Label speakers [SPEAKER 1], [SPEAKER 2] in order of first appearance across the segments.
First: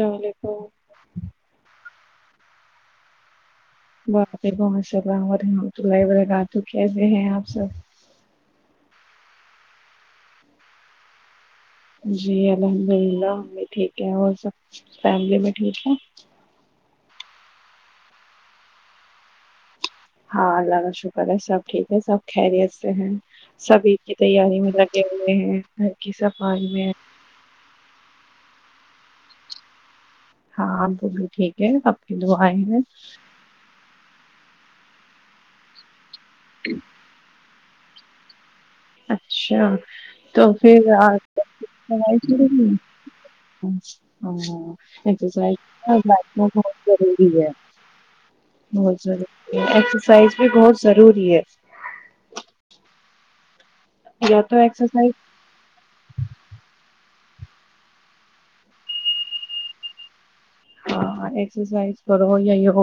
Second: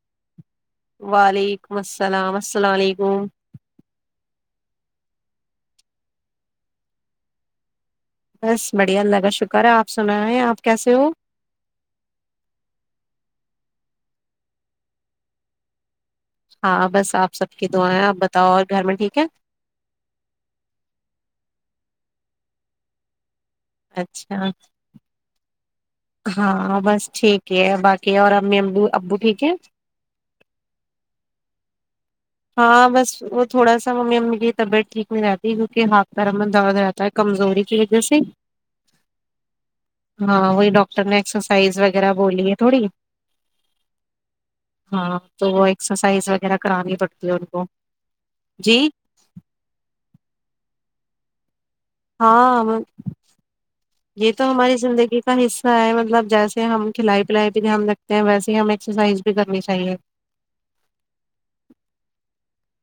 [SPEAKER 1] السلام علیکم
[SPEAKER 2] وعلیکم السلام اس السلام علیکم
[SPEAKER 1] وعلیکم السلام ورحمۃ اللہ وبرکاتہ کیسے ہیں آپ سب
[SPEAKER 2] بس بڑھیا اللہ کا شکر ہے آپ سنا رہ ہیں آپ کیسے ہو
[SPEAKER 1] جی الحمد للہ ہم بھی ٹھیک ہیں اور سب فیملی بھی ٹھیک ہے [unintelligible]
[SPEAKER 2] ہاں بس آپ سب کی دعائیں ہیں آپ بتاؤ اور گھر میں ٹھیک ہے [unintelligible]
[SPEAKER 1] ہاں اللہ کا شکر ہے سب ٹھیک ہے سب خریت سے ہیں [unintelligible] سبھی کی
[SPEAKER 2] اچھا
[SPEAKER 1] تیاری میں لگے ہوئے ہیں [unintelligible] صفائی
[SPEAKER 2] ہاں
[SPEAKER 1] میں
[SPEAKER 2] بس ٹھیک ہے باقی اور امی [unintelligible] او ابو ٹھیک ہے [unintelligible]
[SPEAKER 1] ہاں وہ بھی ٹھیک ہے سب [unintelligible]
[SPEAKER 2] ہاں بس وہ تھوڑا سا ممی ممی [unintelligible] طبیعتٹیک نہیں رہتی ہے کیک ہات [unintelligible] گرم میں درا رہتا ہے کمزوری [unintelligible] ج جیسی [unintelligible]
[SPEAKER 1] اچھا تو
[SPEAKER 2] ہاں وہی
[SPEAKER 1] پھر
[SPEAKER 2] ڈاکٹر نے
[SPEAKER 1] [unintelligible]
[SPEAKER 2] ایکسرسائز وغیرہ بولی ہے تھوڑی ہاں تو وہ ایکسرسائز وغیرہ کرانی پڑتی ہے ان کو جی
[SPEAKER 1] بہت زیارہ ایکسرسائز بھی بہت [inaudible] ضروری ہے
[SPEAKER 2] ہاں یہ
[SPEAKER 1] یا
[SPEAKER 2] تو ہماری
[SPEAKER 1] ایکسرسائز
[SPEAKER 2] زندگی کا حصہ ہے مطلب جیسے ہم کھلائی سل بھی دھیان رکھتے ہیں ویسے ہمیں ایکسرسائز بھی کرنی چاہیے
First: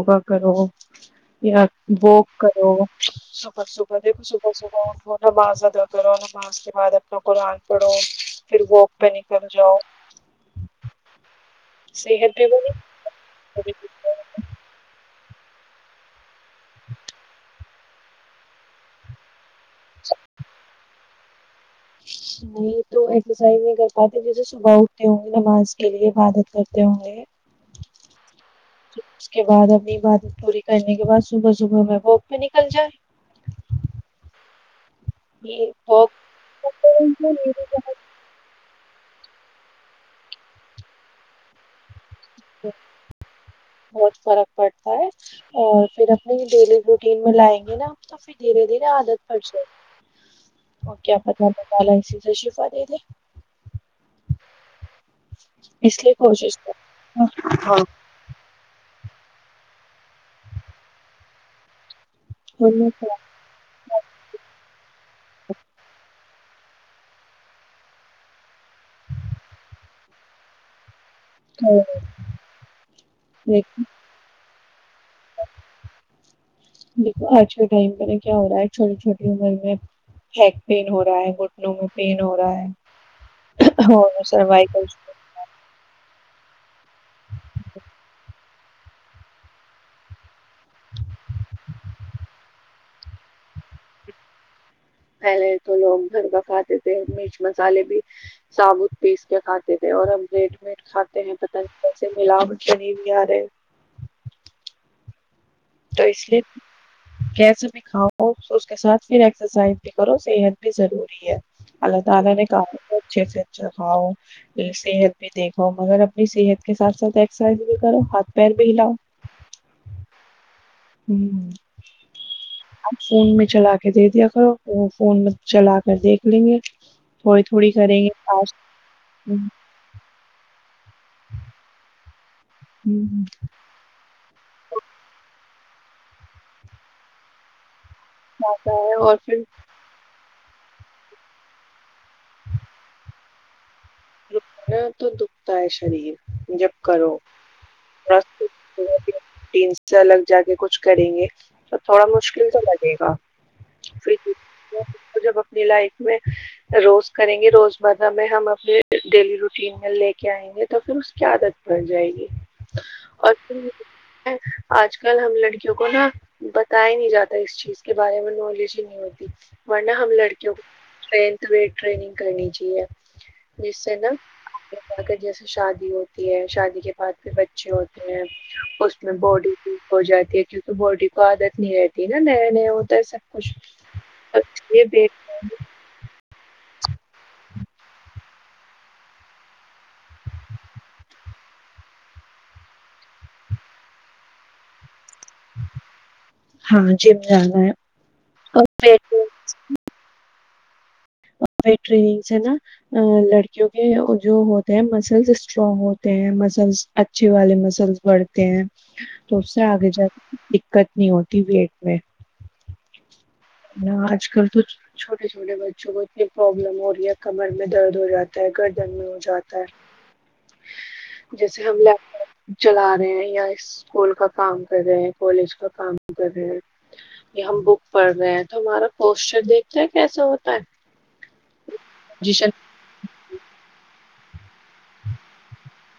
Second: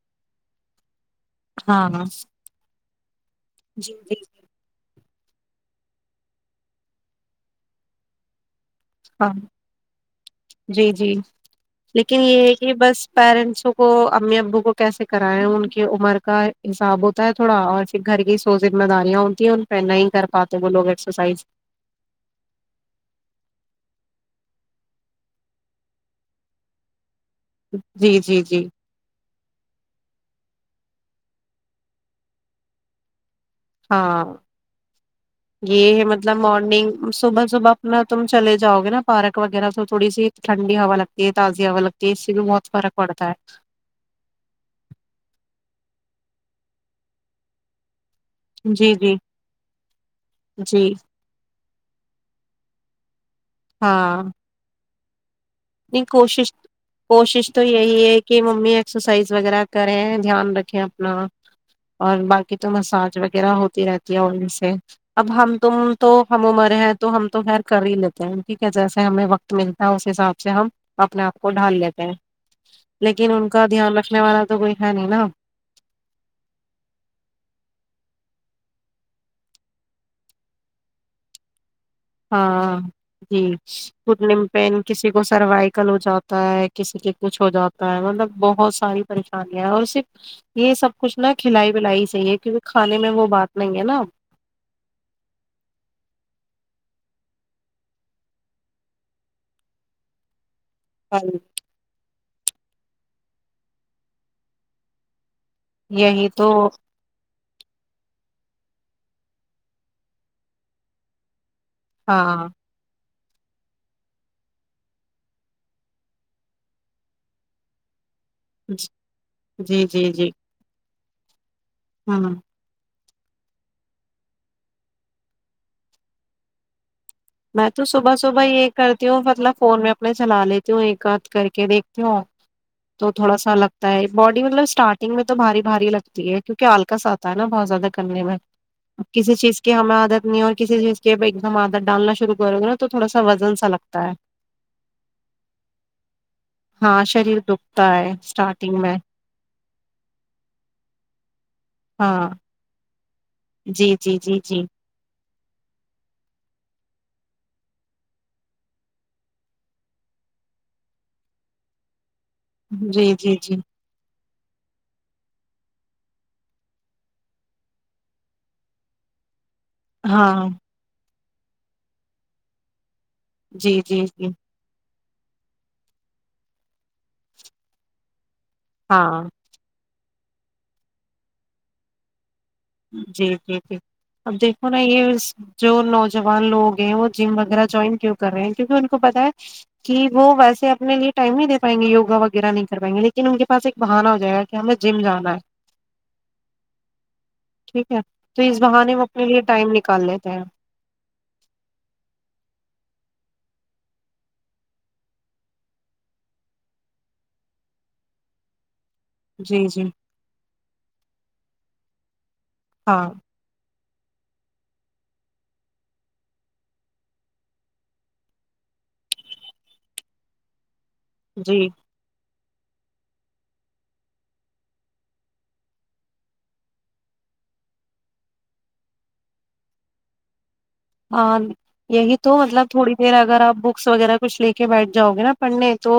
[SPEAKER 1] ا کرو یا
[SPEAKER 2] ہاں
[SPEAKER 1] وک
[SPEAKER 2] جی
[SPEAKER 1] کربحبح
[SPEAKER 2] جی
[SPEAKER 1] دھبحبح اٹھ نماز ادا کرو نماز کے بعد اپنا قرآن پڑھو پھر واک پہ
[SPEAKER 2] ہاں
[SPEAKER 1] نکل جاؤ
[SPEAKER 2] جی جی لیکن
[SPEAKER 1] صحت
[SPEAKER 2] ہے یہ
[SPEAKER 1] بنی
[SPEAKER 2] بس پیرنٹسوں کو امی ابو کو کیسے سے کرائے ہیں ان کی عمر کا حساب ہوتا ہے تھوڑا اور پھر گھر کی سو ذمہ داریاں ہوتی ہیں پ نہیں کر پاتے وہ لگ ایس تو سائز
[SPEAKER 1] نہیں تو ایکسرسائز نہیں کر پاتے جیسے صبح اٹھتے ہوں گے نماز کے لیے عبادت کرتے ہوں گے
[SPEAKER 2] جی جی جی
[SPEAKER 1] اس کے بعد اپنی عبادت پوری کرنے کے بعد صبح صبح میں وہ پہ نکل جائے
[SPEAKER 2] ہاں یہ مطلب مارننگ
[SPEAKER 1] واک
[SPEAKER 2] صبح صبح اپنا تم چلے جاؤ گے نا پارک وغیرہ تو تھوڑی سی ٹنی ہ ہوا لگتی ہے تازی ہ ہوا لگتی ہے اس سے بھی بہت فرق پڑتا
[SPEAKER 1] بہت فرق پڑتا ہے اور پھر اپنی ڈیلی روٹین میں لائیں گے نا تو پھر دھیرے
[SPEAKER 2] ہے
[SPEAKER 1] دھیرے
[SPEAKER 2] جی جی
[SPEAKER 1] آادت پڑ جائے
[SPEAKER 2] جی
[SPEAKER 1] اور کیا پتف دے
[SPEAKER 2] ہاں
[SPEAKER 1] چ
[SPEAKER 2] نہیں کوشش کوشش تو
[SPEAKER 1] ہاں
[SPEAKER 2] یہ کہ ممی اسرسائز وغیرہ کریں دھیان رکھیں اپنا اور باقی تو
[SPEAKER 1] اور
[SPEAKER 2] مساج وغیرہ ہوتی رہتی ہے ان سے اب ہم تم تو ہم عمر ہیں تو ہم تو خیر کر ہی لیتے ہیں ٹھیک ہے جیسے ہمیں وقت ملتا ہے اس حساب اچھا ہم اپنے آپ کو ڈھال لیتے ہیں لیکن
[SPEAKER 1] میں بات
[SPEAKER 2] ان
[SPEAKER 1] کر رہی
[SPEAKER 2] کا
[SPEAKER 1] تھی،
[SPEAKER 2] دھیان رکھنے والا تو کوئی ہے نہیں نا
[SPEAKER 1] دیکھو آج کے ٹائم پہ نا کیا ہو رہا ہے چھوٹی چھوٹی عمر میں ہیک پین ہو رہا ہے گھٹنوں میں پین ہو رہا
[SPEAKER 2] ہاں جی
[SPEAKER 1] ہے اور
[SPEAKER 2] پم پین
[SPEAKER 1] سروائکل
[SPEAKER 2] کسی کو سروائیکل ہو جاتا ہو ہے کسی کے کچھ ہو جاتا ہے مطلب بہت ساری پریشانیاں ہیں اور صرف یہ سب کچھ نا کھلائی ولائی سےحی ہے کیونکہ کھانے میں وہ بات نہیں ہے نا
[SPEAKER 1] پہلے تو لوگ گھر کا کھاتے تھے مرچ مسالے بھی ثابوت پیس کے کھاتے تھے اور املیٹ یٹ کھاتے ہیں پتسے لام کیا نہیں بھی یار
[SPEAKER 2] یہی تو
[SPEAKER 1] کیسے بھی کاؤ تو اس کے ساتھ پھر ایکسرسائز بھی کرو صحت بھی ضروری ہے
[SPEAKER 2] ہاں
[SPEAKER 1] [unintelligible] اچھے سے اچھا کھاؤ صحت بھی دیکھو مگر اپنی صحت کے ساتھ ساتھ ایکسرسائز بھی کرو ہاتھ پیر بھی
[SPEAKER 2] جی
[SPEAKER 1] ہلاؤ
[SPEAKER 2] جی جی جی
[SPEAKER 1] ہوں
[SPEAKER 2] ہوں
[SPEAKER 1] آپ فون میں چلا کے دے دیا کر وہ فون میں چلا کر دیکھ لیں گے تھوڑی
[SPEAKER 2] میں
[SPEAKER 1] تھوڑی
[SPEAKER 2] تو
[SPEAKER 1] کریں گے
[SPEAKER 2] صبح صبح
[SPEAKER 1] پاس
[SPEAKER 2] یہ کرتی ہوں مطلب فون میں اپنے چلا لیتی ہوں ایک کاات کر کے دیکھتی ہووں تو تھوڑا سا لگتا ہے باڈی مطلب اسٹارٹنگ میں تو باری باری لگتی ہے کیونکہ آلکااتاتا ہےا بہت زیادہ کرنے میں
[SPEAKER 1] جاتا ہے اور
[SPEAKER 2] کسی
[SPEAKER 1] پھر
[SPEAKER 2] چیز کی ہمیں عادت نہیں ہو کسی چیز کے ایک دم آدر ڈالنا و کرو گا تو تھوڑا وزن ساگتا
[SPEAKER 1] رکا تو دکھتا ہے شریر جب
[SPEAKER 2] ہاں
[SPEAKER 1] کرو
[SPEAKER 2] شریر دکھتا ہے
[SPEAKER 1] تھڑا
[SPEAKER 2] اسٹارٹنگ میں
[SPEAKER 1] سے الگ جا کے کچھ کریں گے تو تھوڑا
[SPEAKER 2] ہاں
[SPEAKER 1] مشکل تو لگے گا
[SPEAKER 2] جی جی جی جی
[SPEAKER 1] پھر جب اپنی لائف میں روز کریں گے روزمرہ میں ہم اپنے [unintelligible]
[SPEAKER 2] جی جی
[SPEAKER 1] اور
[SPEAKER 2] جی
[SPEAKER 1] پھر آج کل ہم لڑکیوں کو نا بتایا نہیں جاتا اس چیز کے بارے میں نالج ہی نہیں ہوتی ورنہ ہم
[SPEAKER 2] ہاں
[SPEAKER 1] لڑکیوں کو ٹن ٹریننگ کرنی چاہیے
[SPEAKER 2] جی
[SPEAKER 1] جیس سے
[SPEAKER 2] جی
[SPEAKER 1] نا
[SPEAKER 2] جی
[SPEAKER 1] [unintelligible] اگر جیسے شادی ہوتی ہے شادی کے بعد پھر بچے ہوتے ہیں اس میں
[SPEAKER 2] ہاں
[SPEAKER 1] باڈی پیک ہو جاتی کیونکہ باڈی کو عادت نہیں رہتی نا ن
[SPEAKER 2] جی جی جی اب
[SPEAKER 1] اس
[SPEAKER 2] دیکھو نا
[SPEAKER 1] لیے
[SPEAKER 2] یہ
[SPEAKER 1] ویٹ
[SPEAKER 2] جو نوجوان لوگ ہیں وہ جم وغیرہ جوائن کیوں کر رہے ہیں کیونکہ ان کو پتا ہے کہ وہ ویسے اپنے لیے ٹائم نہیں دے پائیں گے وگا وغیرہ نہیں کر پائیں گے لیکن ان کے پاس ایک بہانا ہو جائے گا کہ ہمیں جم جانا ہے
[SPEAKER 1] ا ٹ
[SPEAKER 2] [unintelligible] ہے تو اس بہانے میں اپنے لیے ٹائم نکال لیتے ہیں
[SPEAKER 1] نا لڑکی [inaudible] کیونکہ جو ہوتے ہیں مسلس اسٹرانگ ہوتے ہیں مسلس اچھے والے مسلس بڑھتے ہیں تو اس سے
[SPEAKER 2] جی جی
[SPEAKER 1] آگے جات [unintelligible] دقت نہیں ہوتی وٹ میں
[SPEAKER 2] ہاں
[SPEAKER 1] آج کل تو چھوٹے چھوٹے بچوں کو اتنی پرابلم ہو رہی ہے کمر میں درد ہو جاتا ہے گردن میں ہو جاتا ہے جیسے
[SPEAKER 2] جی
[SPEAKER 1] ہم ل [unintelligible] چلا رہے ہیں یا اسکول کا کام کر رہے ہیں کالج کا کام کر رہے ہیں یا ہم بک پڑھ رہے ہیں تو ہمارا پوسٹر دیکھتا ہے کیسا ہوتا ہے
[SPEAKER 2] ہاں یہی تو
[SPEAKER 1] پوزیشن
[SPEAKER 2] مطلب تھوڑی دیر اگر آپ بکس وغیرہ کچھ لے کے بیٹھ جاؤے نا پڑھنے تو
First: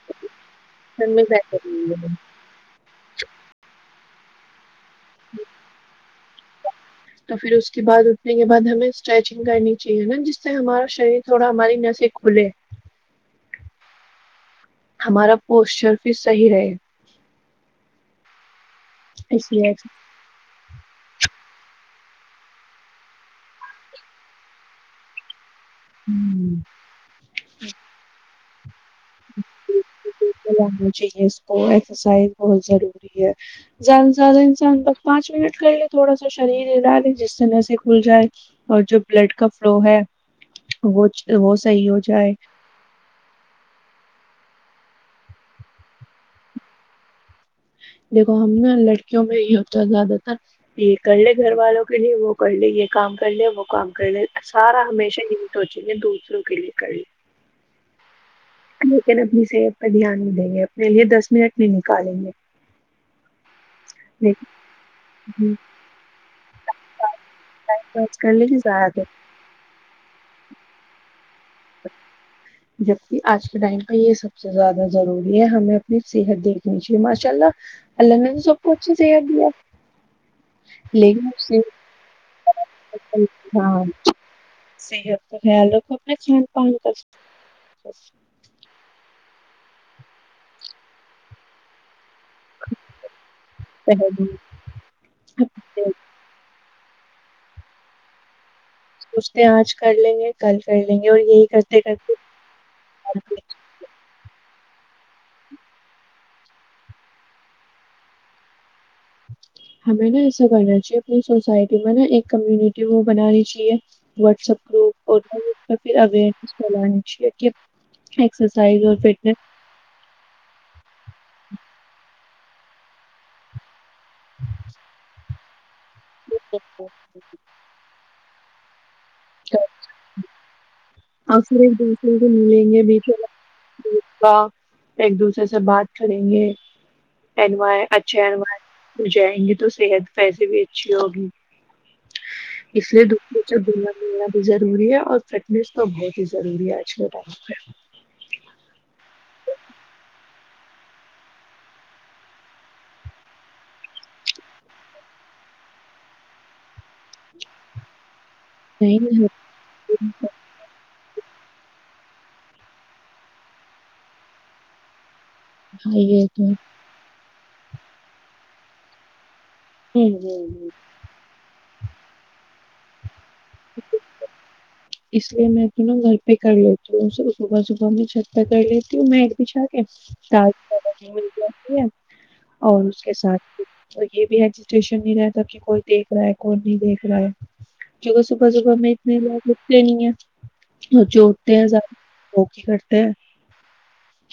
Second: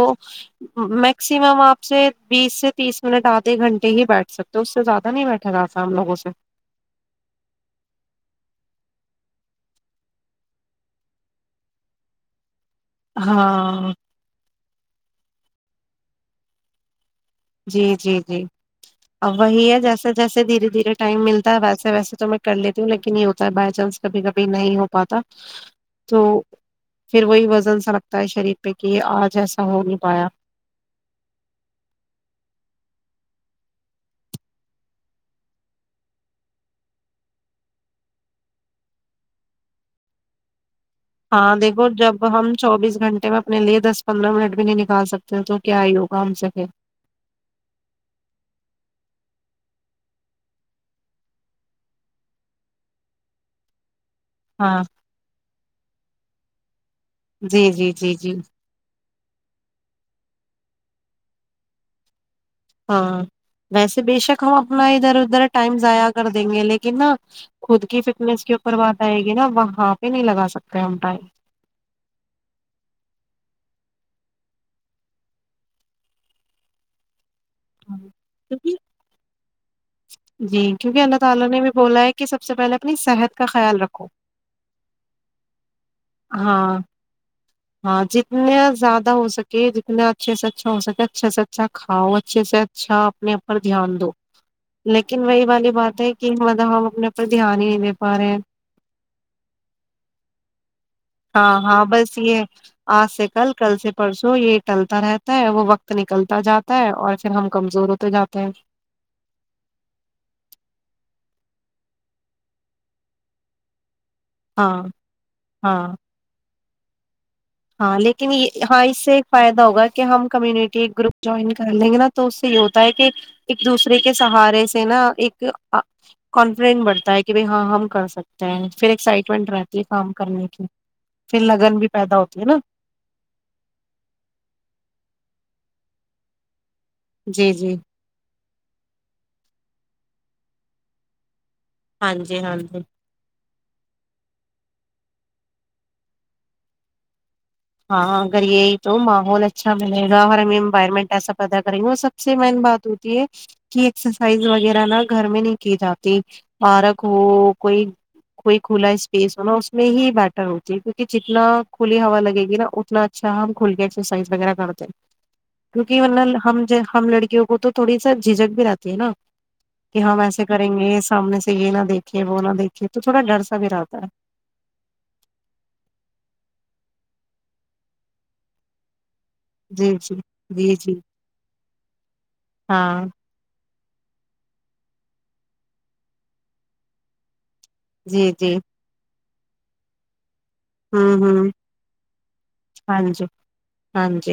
[SPEAKER 1] میں
[SPEAKER 2] میکسمم آپ
[SPEAKER 1] بیٹھے
[SPEAKER 2] سے بیس سے تیس منٹ آدھے گھنٹے ہی بیٹھ سکتے تو زیادہ نہیں بیٹا رہا تھا ہم لگوں سے
[SPEAKER 1] تو پھر اس کے بعد اٹھنے کے بعد ہمیں اسٹریچنگ کرنی چاہیے نا جس سے ہمارا شریر تھوڑا ہماری نسے کھلے
[SPEAKER 2] ہاں
[SPEAKER 1] ہمارا پوسچر بھی صحیح رہے
[SPEAKER 2] جی جی جی ا
[SPEAKER 1] اس
[SPEAKER 2] وہی
[SPEAKER 1] لیے
[SPEAKER 2] ہے جیسے جیسے دھیرے دھیرے م ٹائم ملتا ہے ویسے ویسے تو میں کر لیتی ہوں لیکن یہ ہوتا ہے بائی چانس کبھی کبھی نہیں ہو پاتا تو پھر وہی وزن سا لگتا ہے شریر پہ کہ آج ایسا ہو نہیں پایا
[SPEAKER 1] ا چاہیے اس کو ایکسرسائز بہت ضروری ہے زیادہ سے زیادہ انسان لگ پانچ منٹ کر لے تھوڑا سا شریر ہی ڈالے جس سے نسے کھل جائے اور جو بلڈ کا فلو ہے وہ
[SPEAKER 2] ہاں
[SPEAKER 1] وہ
[SPEAKER 2] دیکھو
[SPEAKER 1] صحیح ہو
[SPEAKER 2] جب
[SPEAKER 1] جائے
[SPEAKER 2] ہم چوبیس گھنٹے میں اپنے لیے دس پندرہ منٹ بھی نہیں نکال سکتے تو کیا آئی ہوگا ہم سے کہ
[SPEAKER 1] دیکھو ہم نا لڑکیوں میں یہ ہوتا زیادہتار یہ کر لے گھر والوں کے لیے وہ کر لے یہ کام کر لے وہ کام ے سارا
[SPEAKER 2] ہاں
[SPEAKER 1] ہمیشہ ہیٹ ہووچے گے د شرو کےیے ک
[SPEAKER 2] جی جی جی جی
[SPEAKER 1] لیکن اپنی صحت پہ دھیان نہیں دیں گے اپنے لیے دس منٹ نہیں نکالیں گے
[SPEAKER 2] ہاں ویسے بے شک ہم اپنا ادھر ادھر
[SPEAKER 1] لیکن
[SPEAKER 2] ٹائم ضائع کر دیں گے لیکن نا خود کی
[SPEAKER 1] خرچ کر
[SPEAKER 2] فٹنیس
[SPEAKER 1] لے
[SPEAKER 2] کے اوپر
[SPEAKER 1] ضائع
[SPEAKER 2] بات
[SPEAKER 1] کر
[SPEAKER 2] آئے گی نا وہ وہاں پہ ہاھت نہیں لگا سکتے ڑیم پے
[SPEAKER 1] اچ [inaudible] جبکہ آج کے ٹائم پہ یہ سب سے زیادہ ضروری ہے ہمیں اپنی صحت دیکھنی چاہیے ماشاء اللہ
[SPEAKER 2] ہاں
[SPEAKER 1] اللہ نے سب کو
[SPEAKER 2] کیونکہ
[SPEAKER 1] اچھی صحت دی ہے
[SPEAKER 2] کیونکہ اللہ
[SPEAKER 1] لیکن
[SPEAKER 2] تعالی
[SPEAKER 1] اس
[SPEAKER 2] نے ہمیں
[SPEAKER 1] صحت
[SPEAKER 2] کہاں ہے کہ سب سے پہلے اپنی صحت کا خیال
[SPEAKER 1] ہاں
[SPEAKER 2] رکھو
[SPEAKER 1] صحت کا
[SPEAKER 2] ہاں
[SPEAKER 1] [inaudible]
[SPEAKER 2] ہاں جتنا زیادہ ہو سکتا کہ جتنا اچھے سے اچھا ہو سک اچھے سے اچھا کھاؤ اچھے سے اچھا اپنے پر دھیان دو
[SPEAKER 1] خیال
[SPEAKER 2] لیکن وہی والی
[SPEAKER 1] رکھو،
[SPEAKER 2] بات ہے کہ اپ پر دھیان ہی نہیں دے پا رہے ہیں
[SPEAKER 1] سوچتے ہیں آج کر لیں گے کل کر لیں گے اور یہی
[SPEAKER 2] ہاں
[SPEAKER 1] کرتے
[SPEAKER 2] ہاں
[SPEAKER 1] کرتے
[SPEAKER 2] بس یہ آج سے کل کل سے پرسوں یہ لتا رہتا ہے وہ وقت نکلتا جاتا ہے اور پھر ہم کمزور ہوتے جاتے ہیں
[SPEAKER 1] ہمیں نا ایسا کرنا چاہیے اپنی سوسائٹی میں نا ایک کمیونٹی وہ بنانی چاہیے واٹسپ
[SPEAKER 2] ہاں
[SPEAKER 1] گروپ اورہ
[SPEAKER 2] ہاں
[SPEAKER 1] پھر اویر چلانچی
[SPEAKER 2] ہاں لیکن ہاں اس سے ایک فائدہ ہوگا کہ ہم کمیونٹی ایک گروپ جوائن کر لیں گے نا تو اس سے یہ ہوتا ہے کہ ایک دوسرے کے سہارے سے نا ایک کانفیڈینس بڑھتا ہے کہ بھائی ہاں ہم کر سکتے تھینک [inaudible] پھر ایکسائٹمنٹ رہتی ہے کام کرنے اچھ [inaudible]
[SPEAKER 1] اور [inaudible] ملیں گے بیچھے ایک دوسرے سے بات کریں گے
[SPEAKER 2] جی جی
[SPEAKER 1] اچھے انویرنامنٹ میں جائیں گے تو صحت پیسے بھی اچھی ہوگی
[SPEAKER 2] ہاں جی ہاں جی
[SPEAKER 1] اس لیے دسے [inaudible] دوری ہے اور فٹنیس تواں بہت ہی ضری ہے آج کے ٹائم
[SPEAKER 2] ہاں اگر یہی تو محول اچھا ملے گا ہر میں ارز گھر میں نہیں جات کو کوئی کوئی کھلا
[SPEAKER 1] میں۔ نہیں
[SPEAKER 2] اسپیس ہوناا اس میں ہی بیٹر ہوتی ہے کیونکہ جتنا ک ہ ہوا لگےا یہ نا اتنا اچھا ہم کھل کے ایکسرسائز وغیرہ کرتے ہیں کیونکہ مورہ
[SPEAKER 1] یہ تو
[SPEAKER 2] ہم ج ہم لڑکیوں وہ تو تھوڑی سا جھجک بھی رہتی ہے نا کہ
[SPEAKER 1] ہوں ہوں
[SPEAKER 2] ہم ایسے
[SPEAKER 1] ہوں
[SPEAKER 2] کریں گے سامنے سے یہ نہ دیک رے وہ نہ دیکھیے تو تھوڑا ڈر سا بھی رہتا ہے
[SPEAKER 1] اس لیے میں تو نا گھر پہ کر لیتی ہوں صبح صبح میں چھت پہ کر لیتی ہوں میں بچھا کے
[SPEAKER 2] جی جی جی جی
[SPEAKER 1] دالہ مل جاتی ہے اور اس
[SPEAKER 2] ہاں
[SPEAKER 1] کے ساتھ تو یہ بھی ایجسٹشن نہیں رہتا کہ کوئی دیکھ رہا ہے کوئی نہیں دیکھ رہا ہے جک
[SPEAKER 2] جی
[SPEAKER 1] صبح
[SPEAKER 2] جی
[SPEAKER 1] صبح میں اتنے ز لین ہے اور
[SPEAKER 2] ہوں ہوں
[SPEAKER 1] جوٹتے ہیں زیادہ وہکی کرتے
[SPEAKER 2] ہاں
[SPEAKER 1] ہیں
[SPEAKER 2] جی ہاں جی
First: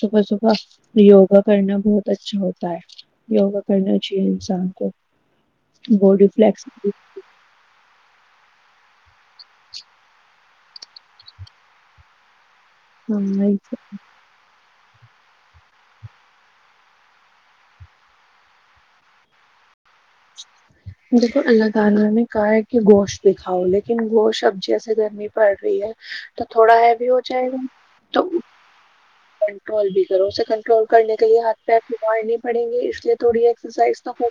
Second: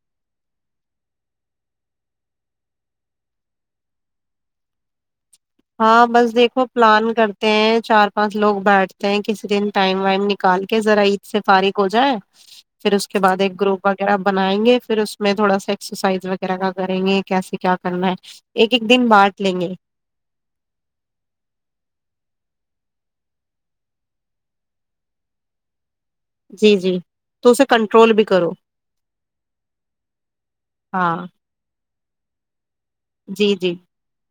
[SPEAKER 1] صبح صبح یوگا کرنا بہت اچھا ہوتا ہے یوگا کرنا چاہیے انسان کو
[SPEAKER 2] ہاں
[SPEAKER 1] باڈی
[SPEAKER 2] بس دیکھو پلان کرتے ہیں چار پانچ لوگ بیٹھ کسی دن ٹائم وائم نکال کے ذرا عید سے فارغ ہو جائے پھر اس کے بعد ایک
[SPEAKER 1] فلیکس
[SPEAKER 2] گروپ وغیرہ بنائیں گے پھر اس میں تھوڑا سا ایکسرسائز وغیرہ کا کریں گے کیسے کیا کرنا ہے ایک ایک دن بانٹ لیں گے
[SPEAKER 1] [inaudible] تو
[SPEAKER 2] جی
[SPEAKER 1] تھوڑا
[SPEAKER 2] جی
[SPEAKER 1] ہیوی ہو جائے
[SPEAKER 2] تو
[SPEAKER 1] گا
[SPEAKER 2] اسے کنٹرول
[SPEAKER 1] تو
[SPEAKER 2] بھی کرو
[SPEAKER 1] کنٹرول بھی کرو اسے کنٹرول کرنے
[SPEAKER 2] ہاں
[SPEAKER 1] کے لیے ہاتھ پیر وڑنی پڑیں گے اسے تھوڑی
[SPEAKER 2] جی جی
[SPEAKER 1] ایکسرسائز تو ہو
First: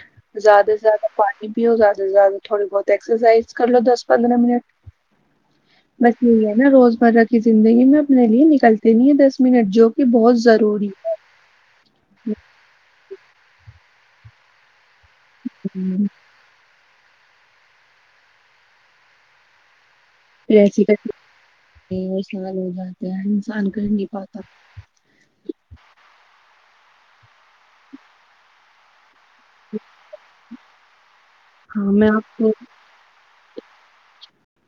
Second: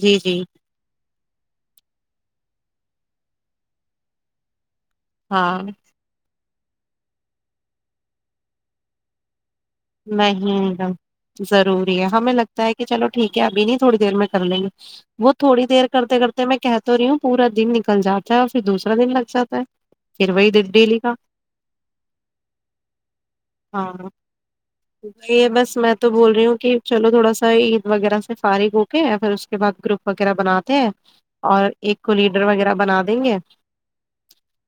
[SPEAKER 2] جی جی
[SPEAKER 1] زیادہ زیادہ پانی بھی ہو زیادہ سے زیادہ تھوڑی بہت ایکسرسائز کر لو دس پندرہ منٹ
[SPEAKER 2] ہاں
[SPEAKER 1] بس یہی ہے نا روزمرہ کی زندگی میں اپنے لیے نکلتے نہیں ہیں دس منٹ جو کہ بہت
[SPEAKER 2] نہیں
[SPEAKER 1] ضروری
[SPEAKER 2] مڈم ضروری ہے ہمیں لگتا ہے کہ چلو ٹھیک ہے ابھی نہیں تھوڑی دیر میں کر لیں گے وہ تھوڑی دیر
[SPEAKER 1] ہوں،
[SPEAKER 2] کرتے کرتے میں کہ تو رہی ہوں پورا دن نکل جاتا ہے اور پھر دوسا دن لگ جاتا ہے وہی
[SPEAKER 1] پھر ایسی ک
[SPEAKER 2] ڈیلی کا
[SPEAKER 1] وہ سال ہو جاتے ہیں ہر انسان کر
[SPEAKER 2] ہاں
[SPEAKER 1] نہیں پاتا
[SPEAKER 2] بس میں تو بول رہی ہوں کہ چلو تھوڑا سا عید وغیرہ سے فارغ ہو کے پھر اس کے بعد گروپ وغیرہ بناتے ہیں اور
[SPEAKER 1] ہاں
[SPEAKER 2] ایک
[SPEAKER 1] میں
[SPEAKER 2] کو
[SPEAKER 1] آپ
[SPEAKER 2] لیڈر وغیرہ بنا دیں گے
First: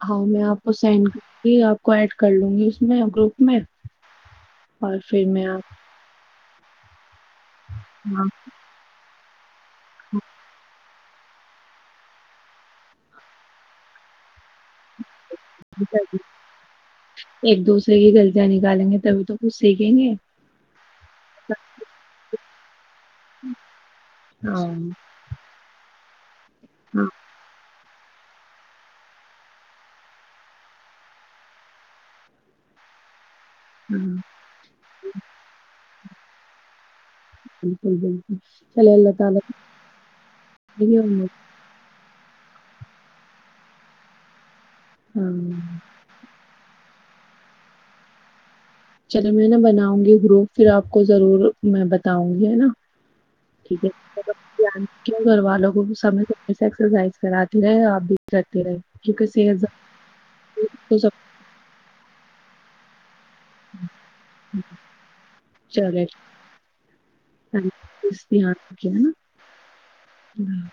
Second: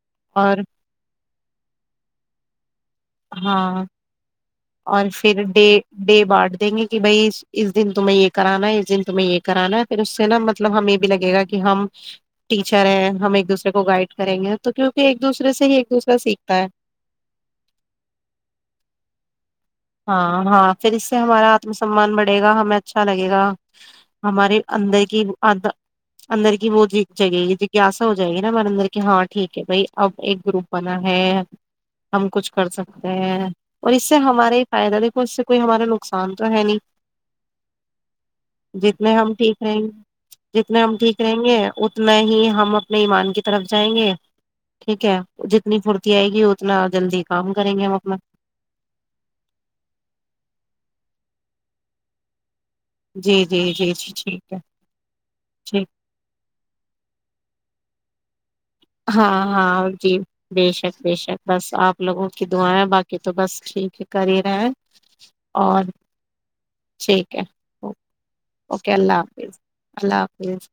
[SPEAKER 1] ہاں میں
[SPEAKER 2] اور
[SPEAKER 1] آپ کو سینڈ کروں گی آپ کو ایڈ کر لوں گی اس میں گروپ میں
[SPEAKER 2] ہاں اور پھر ڈے ڈے بارٹ دیں گے کہ بائی اس دن تمہیں یہ
[SPEAKER 1] آپ
[SPEAKER 2] کرانا اس دن تمہیں یہ کرانا پھر اس سے نا مطلب ہمیں بھی لگے گا کہ ہم ٹیچر ہیں ہم ایک دوسرے کو گائڈ کریں گے تو کیونکہ ایک دوسرے سے ہی ایک دوسرا سیکھتا ہے
[SPEAKER 1] ایک دوسرے کی غلطیاں نکالیں گے تبھی تو کچھ سیکھیں گے
[SPEAKER 2] ہاں ہاں پھر اس سے ہمارا آتم سمان بڑھے گا ہمیں اچھا لگے گا
[SPEAKER 1] ہاں
[SPEAKER 2] ہمارے اندر
[SPEAKER 1] ہاں
[SPEAKER 2] کی اندر کی وہ ج جگہ جاسا ہو جائے گی نا ہمارے اندر کی ہاں ٹھیک ہے بھائی اب ایک گروپ بنا ہے ہم کچھ کر سکتے ہیں اور اس
[SPEAKER 1] ہاں
[SPEAKER 2] سے ہمارے فائد کچھ کوئی ہمار نقصان تو ہے نہیں
[SPEAKER 1] بالکل بالکل چلے
[SPEAKER 2] جتنے
[SPEAKER 1] اللہ
[SPEAKER 2] ہم
[SPEAKER 1] تعالی
[SPEAKER 2] ٹھیک رہیں گے جتنے
[SPEAKER 1] کی
[SPEAKER 2] ہم
[SPEAKER 1] مرضی اور
[SPEAKER 2] ٹھیک
[SPEAKER 1] مجھ-
[SPEAKER 2] رہیں گے اتنا ہی ہم اپنے ایمان کی طرف جائیں گے ٹھیک ہے
[SPEAKER 1] ہاں
[SPEAKER 2] جتنی پھرتی آئے گی اتنا جلدی کام کریں گے ہم اپنا
[SPEAKER 1] چلو میں نا بناؤں گی گروپ پھر آپ کو ضرور میں بتاؤں گی ہے نا
[SPEAKER 2] جی جی
[SPEAKER 1] ٹھیک
[SPEAKER 2] جی جی ٹھیک
[SPEAKER 1] ہے گھر والوں کو
[SPEAKER 2] ٹھیک
[SPEAKER 1] س سمے سے ایکسرسائز کراتی رہے آپ بھی سک
[SPEAKER 2] ہاں ہاں جی بے
[SPEAKER 1] ہے
[SPEAKER 2] شک
[SPEAKER 1] تو
[SPEAKER 2] بے
[SPEAKER 1] سب
[SPEAKER 2] شک بس آپ لوگوں کی تویں بقی تو بس ٹھیک ہے کر ہی رہے اور
[SPEAKER 1] چلے
[SPEAKER 2] ٹھیک ہے
[SPEAKER 1] اللہ حافظ، دھیان رکھیے
[SPEAKER 2] اوکے اللہ
[SPEAKER 1] ہے
[SPEAKER 2] حافظ اللہ
[SPEAKER 1] نا
[SPEAKER 2] حافظ